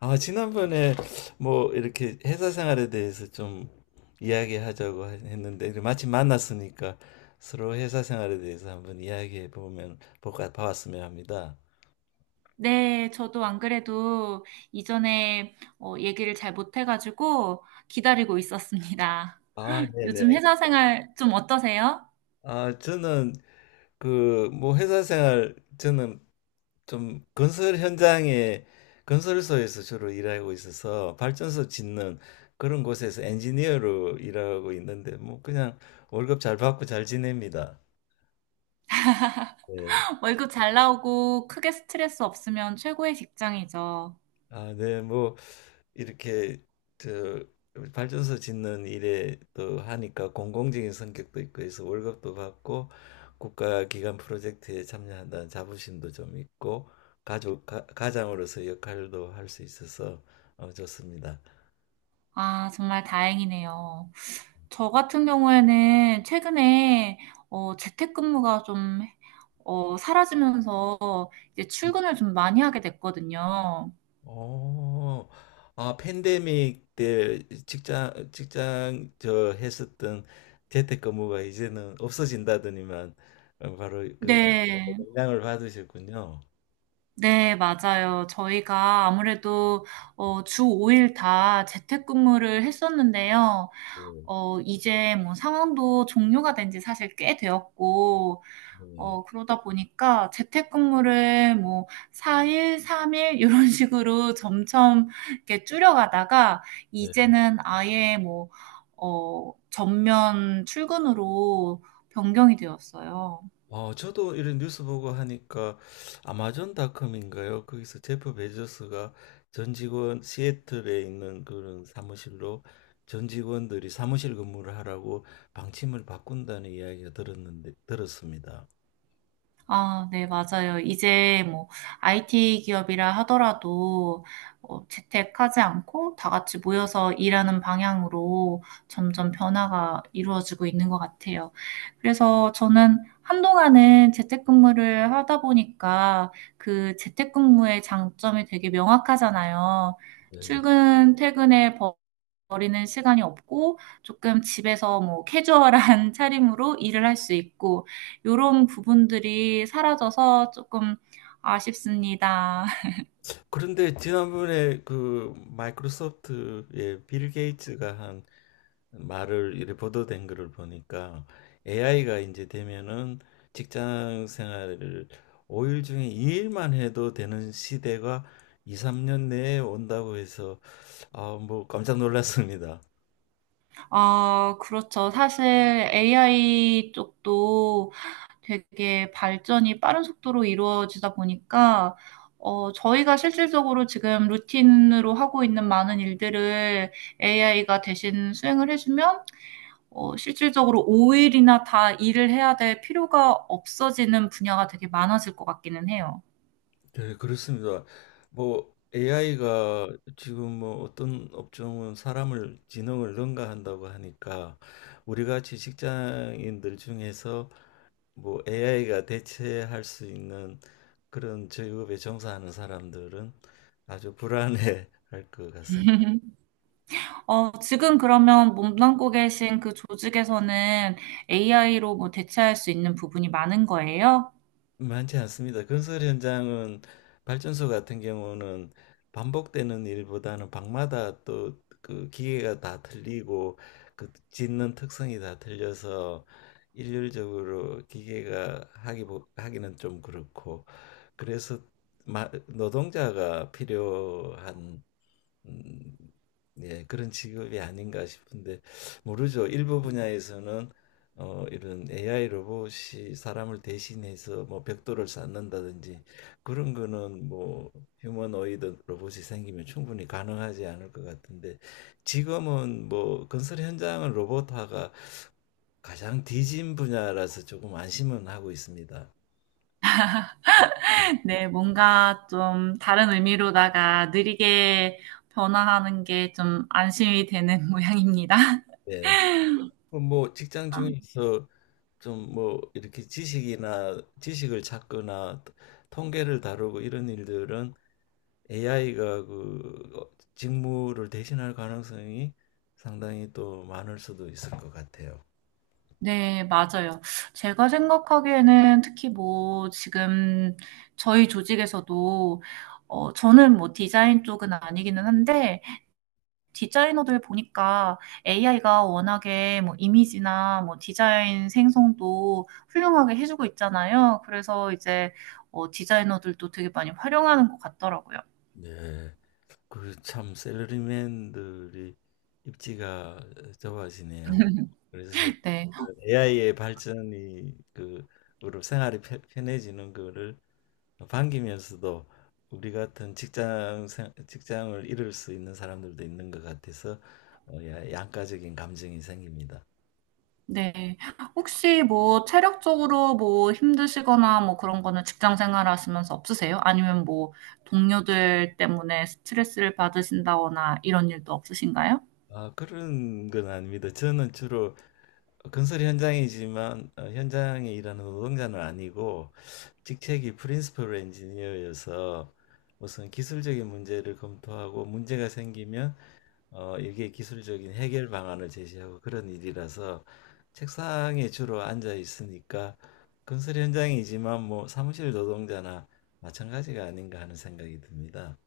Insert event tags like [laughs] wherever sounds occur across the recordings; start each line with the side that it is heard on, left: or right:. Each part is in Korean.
left: 아, 지난번에 뭐 이렇게 회사 생활에 대해서 좀 이야기하자고 했는데 마침 만났으니까 서로 회사 생활에 대해서 한번 이야기해 보면 볼까 봐왔으면 합니다.
right: 네, 저도 안 그래도 이전에 얘기를 잘 못해가지고 기다리고 있었습니다.
left: 아,
right: [laughs]
left: 네네.
right: 요즘 회사 생활 좀 어떠세요?
left: 아, 저는 그 뭐 회사 생활 저는 좀 건설 현장에 건설소에서 주로 일하고 있어서 발전소 짓는 그런 곳에서 엔지니어로 일하고 있는데 뭐 그냥 월급 잘 받고 잘 지냅니다. 네.
right: 월급 잘 나오고 크게 스트레스 없으면 최고의 직장이죠.
left: 아, 네. 뭐 이렇게 저 발전소 짓는 일에 또 하니까 공공적인 성격도 있고 해서 월급도 받고 국가 기관 프로젝트에 참여한다는 자부심도 좀 있고 가장으로서 역할도 할 수 있어서 좋습니다.
right: 아, 정말 다행이네요. 저 같은 경우에는 최근에 재택근무가 좀 사라지면서 이제 출근을 좀 많이 하게 됐거든요.
left: 오, 아, 팬데믹 때 했었던 재택근무가 이제는 없어진다더니만 바로 그
right: 네.
left: 영향을 받으셨군요.
right: 네, 맞아요. 저희가 아무래도 주 5일 다 재택근무를 했었는데요.
left: 네,
right: 어, 이제 뭐 상황도 종료가 된지 사실 꽤 되었고,
left: 네,
right: 그러다 보니까 재택근무를 뭐 4일, 3일 이런 [laughs] 식으로 점점 이렇게 줄여가다가 이제는 아예 뭐, 전면 출근으로 변경이 되었어요.
left: 저도 이런 뉴스 보고 하니까 아마존닷컴인가요? 거기서 제프 베조스가 전 직원 시애틀에 있는 그런 사무실로 전 직원들이 사무실 근무를 하라고 방침을 바꾼다는 이야기가 들었는데 들었습니다.
right: 아, 네, 맞아요. 이제 뭐 IT 기업이라 하더라도 재택하지 않고 다 같이 모여서 일하는 방향으로 점점 변화가 이루어지고 있는 것 같아요. 그래서 저는 한동안은 재택근무를 하다 보니까 그 재택근무의 장점이 되게 명확하잖아요.
left: 네.
right: 출근, 퇴근의 법 버리는 시간이 없고 조금 집에서 뭐 캐주얼한 [laughs] 차림으로 일을 할 수 있고 요런 부분들이 사라져서 조금 아쉽습니다. [laughs]
left: 그런데 지난번에 그 마이크로소프트의 빌 게이츠가 한 말을 이렇게 보도된 거를 보니까 AI가 이제 되면은 직장 생활을 5일 중에 2일만 해도 되는 시대가 2, 3년 내에 온다고 해서 아, 뭐 깜짝 놀랐습니다.
right: 아 그렇죠. 사실 AI 쪽도 되게 발전이 빠른 속도로 이루어지다 보니까 어 저희가 실질적으로 지금 루틴으로 하고 있는 많은 일들을 AI가 대신 수행을 해 주면 실질적으로 5일이나 다 일을 해야 될 필요가 없어지는 분야가 되게 많아질 것 같기는 해요.
left: 네, 그렇습니다. 뭐 AI가 지금 뭐 어떤 업종은 사람을 지능을 능가한다고 하니까 우리 같이 직장인들 중에서 뭐 AI가 대체할 수 있는 그런 직업에 종사하는 사람들은 아주 불안해 [laughs] 할 것 같습니다.
right: 어, 지금 그러면 몸담고 계신 그 조직에서는 AI로 뭐 대체할 수 있는 부분이 많은 거예요?
left: 많지 않습니다. 건설 현장은 발전소 같은 경우는 반복되는 일보다는 방마다 또 그 기계가 다 틀리고 그 짓는 특성이 다 틀려서 일률적으로 기계가 하기는 좀 그렇고 그래서 노동자가 필요한 음, 예, 그런 직업이 아닌가 싶은데 모르죠. 일부 분야에서는 이런 AI 로봇이 사람을 대신해서 뭐 벽돌을 쌓는다든지 그런 거는 뭐 휴머노이드 로봇이 생기면 충분히 가능하지 않을 것 같은데 지금은 뭐 건설 현장은 로봇화가 가장 뒤진 분야라서 조금 안심은 하고 있습니다.
right: [laughs] 네, 뭔가 좀 다른 의미로다가 느리게 변화하는 게 좀 안심이 되는 [laughs] 모양입니다.
left: 예. 뭐 직장 중에서 좀 뭐 이렇게 지식이나 지식을 찾거나 통계를 다루고 이런 일들은 AI가 그 직무를 대신할 가능성이 상당히 또 많을 수도 있을 것 같아요.
right: 네, 맞아요. 제가 생각하기에는 특히 뭐 지금 저희 조직에서도 저는 뭐 디자인 쪽은 아니기는 한데 디자이너들 보니까 AI가 워낙에 뭐 이미지나 뭐 디자인 생성도 훌륭하게 해주고 있잖아요. 그래서 이제 디자이너들도 되게 많이 활용하는 것 같더라고요.
left: 네. 그 참 셀러리맨들이 입지가 좁아지네요. 그래서
right: 네.
left: AI의 발전이 그 으로 생활이 편해지는 거를 반기면서도 우리 같은 직장 직장을 잃을 수 있는 사람들도 있는 것 같아서 양가적인 감정이 생깁니다.
right: 네. 혹시 뭐 체력적으로 뭐 힘드시거나 뭐 그런 거는 직장 생활 하시면서 없으세요? 아니면 뭐 동료들 때문에 스트레스를 받으신다거나 이런 일도 없으신가요?
left: 아, 그런 건 아닙니다. 저는 주로 건설 현장이지만 현장에 일하는 노동자는 아니고 직책이 프린시플 엔지니어여서 무슨 기술적인 문제를 검토하고 문제가 생기면 이게 기술적인 해결 방안을 제시하고 그런 일이라서 책상에 주로 앉아 있으니까 건설 현장이지만 뭐 사무실 노동자나 마찬가지가 아닌가 하는 생각이 듭니다.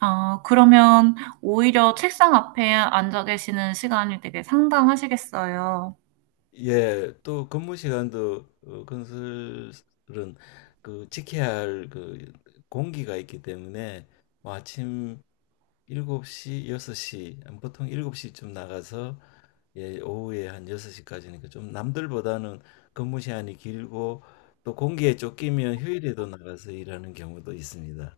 right: 아, 그러면 오히려 책상 앞에 앉아 계시는 시간이 되게 상당하시겠어요.
left: 예, 또 근무 시간도 건설은 그 지켜야 할 그 공기가 있기 때문에 뭐 아침 7시 6시 보통 7시쯤 나가서 예, 오후에 한 6시까지니까 좀 남들보다는 근무 시간이 길고 또 공기에 쫓기면 휴일에도 나가서 일하는 경우도 있습니다.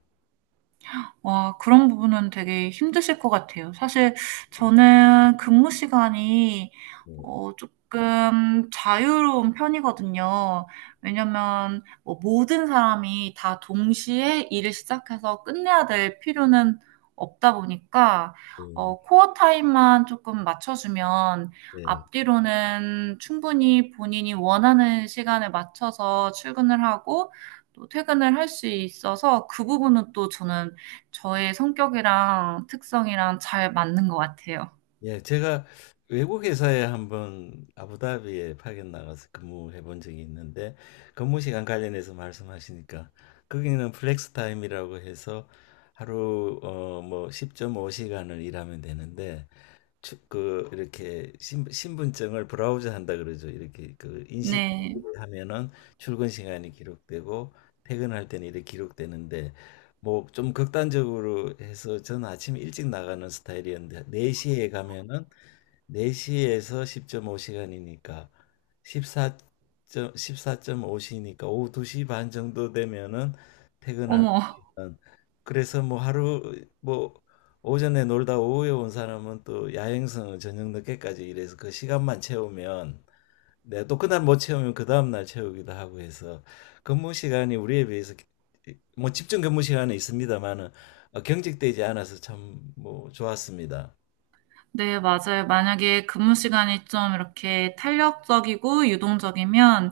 right: 와, 그런 부분은 되게 힘드실 것 같아요. 사실 저는 근무 시간이
left: 예,
right: 어 쪼끔 자유로운 편이거든요. 왜냐면 뭐 모든 사람이 다 동시에 일을 시작해서 끝내야 될 필요는 없다 보니까 어 코어 타임만 쪼끔 맞춰 주면
left: 예.
right: 앞뒤로는 충분히 본인이 원하는 시간에 맞춰서 출근을 하고 또 퇴근을 할 수 있어서 그 부분은 또 저는 저의 성격이랑 특성이랑 잘 맞는 것 같아요.
left: 예, 제가 외국 회사에 한번 아부다비에 파견 나가서 근무해 본 적이 있는데 근무 시간 관련해서 말씀하시니까 거기는 플렉스 타임이라고 해서 하루 뭐 10.5시간을 일하면 되는데 그 이렇게 신분증을 브라우저 한다 그러죠. 이렇게 그 인식
right: 네.
left: 하면은 출근 시간이 기록되고 퇴근할 때는 이렇게 기록되는데 뭐 좀 극단적으로 해서 저는 아침 일찍 나가는 스타일이었는데 4시에 가면은 4시에서 10.5시간이니까 14. 사점5시니까 오후 2시 반 정도 되면은 퇴근할 수
right: 어머.
left: 있는 그래서 뭐 하루 뭐 오전에 놀다 오후에 온 사람은 또 야행성은 저녁 늦게까지 일해서 그 시간만 채우면 네, 또 그날 못 채우면 그 다음날 채우기도 하고 해서 근무 시간이 우리에 비해서 뭐 집중 근무 시간은 있습니다만은 경직되지 않아서 참 뭐 좋았습니다.
right: 네, 맞아요. 만약에 근무 시간이 좀 이렇게 탄력적이고 유동적이면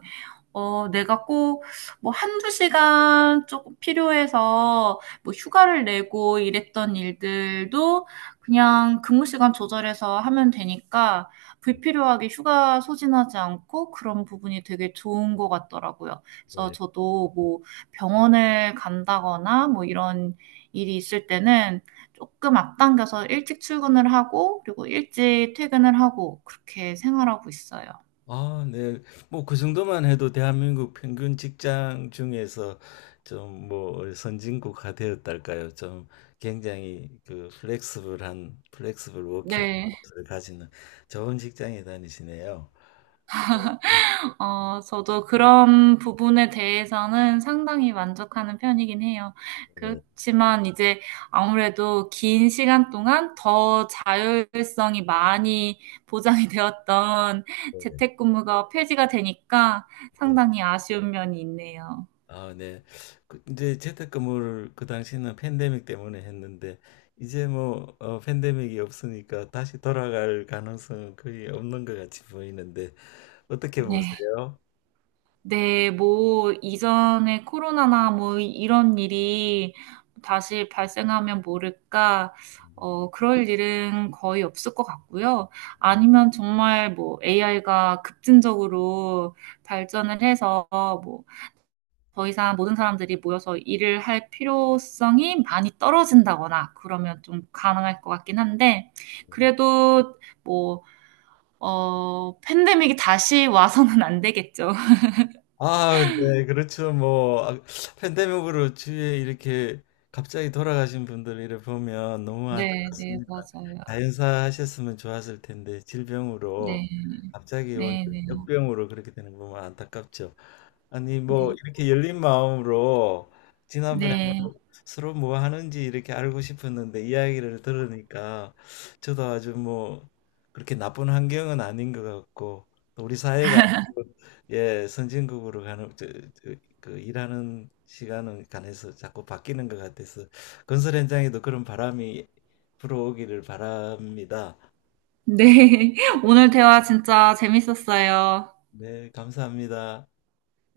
right: 어, 내가 꼭, 뭐, 한두 시간 조금 필요해서, 뭐, 휴가를 내고 이랬던 일들도 그냥 근무 시간 조절해서 하면 되니까, 불필요하게 휴가 소진하지 않고 그런 부분이 되게 좋은 것 같더라고요. 그래서
left: 네.
right: 저도 뭐, 병원을 간다거나 뭐, 이런 일이 있을 때는 조금 앞당겨서 일찍 출근을 하고, 그리고 일찍 퇴근을 하고, 그렇게 생활하고 있어요.
left: 아, 네. 뭐 그 정도만 해도 대한민국 평균 직장 중에서 좀 뭐 선진국화 되었달까요? 좀 굉장히 그 플렉스블
right: 네.
left: 워킹을 가지는 좋은 직장에 다니시네요.
right: 어, 저도 그런 부분에 대해서는 상당히 만족하는 편이긴 해요.
left: 네,
right: 그렇지만 이제 아무래도 긴 시간 동안 더 자율성이 많이 보장이 [laughs] 되었던
left: 네,
right: 재택근무가 폐지가 되니까
left: 네.
right: 상당히 아쉬운 면이 있네요.
left: 아, 네. 그 이제 재택근무를 그 당시에는 팬데믹 때문에 했는데 이제 뭐 팬데믹이 없으니까 다시 돌아갈 가능성은 거의 없는 것 같이 보이는데 어떻게
right: 네.
left: 보세요?
right: 네, 뭐, 이전에 코로나나 뭐, 이런 일이 다시 발생하면 모를까, 그럴 일은 거의 없을 것 같고요. 아니면 정말 뭐, AI가 급진적으로 발전을 해서 뭐, 더 이상 모든 사람들이 모여서 일을 할 필요성이 많이 떨어진다거나, 그러면 좀 가능할 것 같긴 한데, 그래도 뭐, 팬데믹이 다시 와서는 안 되겠죠. [laughs]
left: 아, 네, 그렇죠. 뭐 아, 팬데믹으로 주위에 이렇게 갑자기 돌아가신 분들 이렇게 보면 너무
right: 네, 네,
left: 안타깝습니다.
right: 맞아요.
left: 자연사 하셨으면 좋았을 텐데 질병으로
right: 네.
left: 갑자기 온
right: 네, 네.
left: 역병으로 그렇게 되는 거 보면 안타깝죠. 아니 뭐
right: 네.
left: 이렇게 열린 마음으로 지난번에
right: 네.
left: 한번 서로 뭐 하는지 이렇게 알고 싶었는데 이야기를 들으니까 저도 아주 뭐 그렇게 나쁜 환경은 아닌 것 같고 또 우리 사회가 예, 선진국으로 가는 그 일하는 시간은 간해서 자꾸 바뀌는 것 같아서 건설 현장에도 그런 바람이 불어오기를 바랍니다.
right: 네. [laughs] 오늘 대화 진짜 재밌었어요.
left: 네, 감사합니다.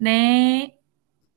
right: 네.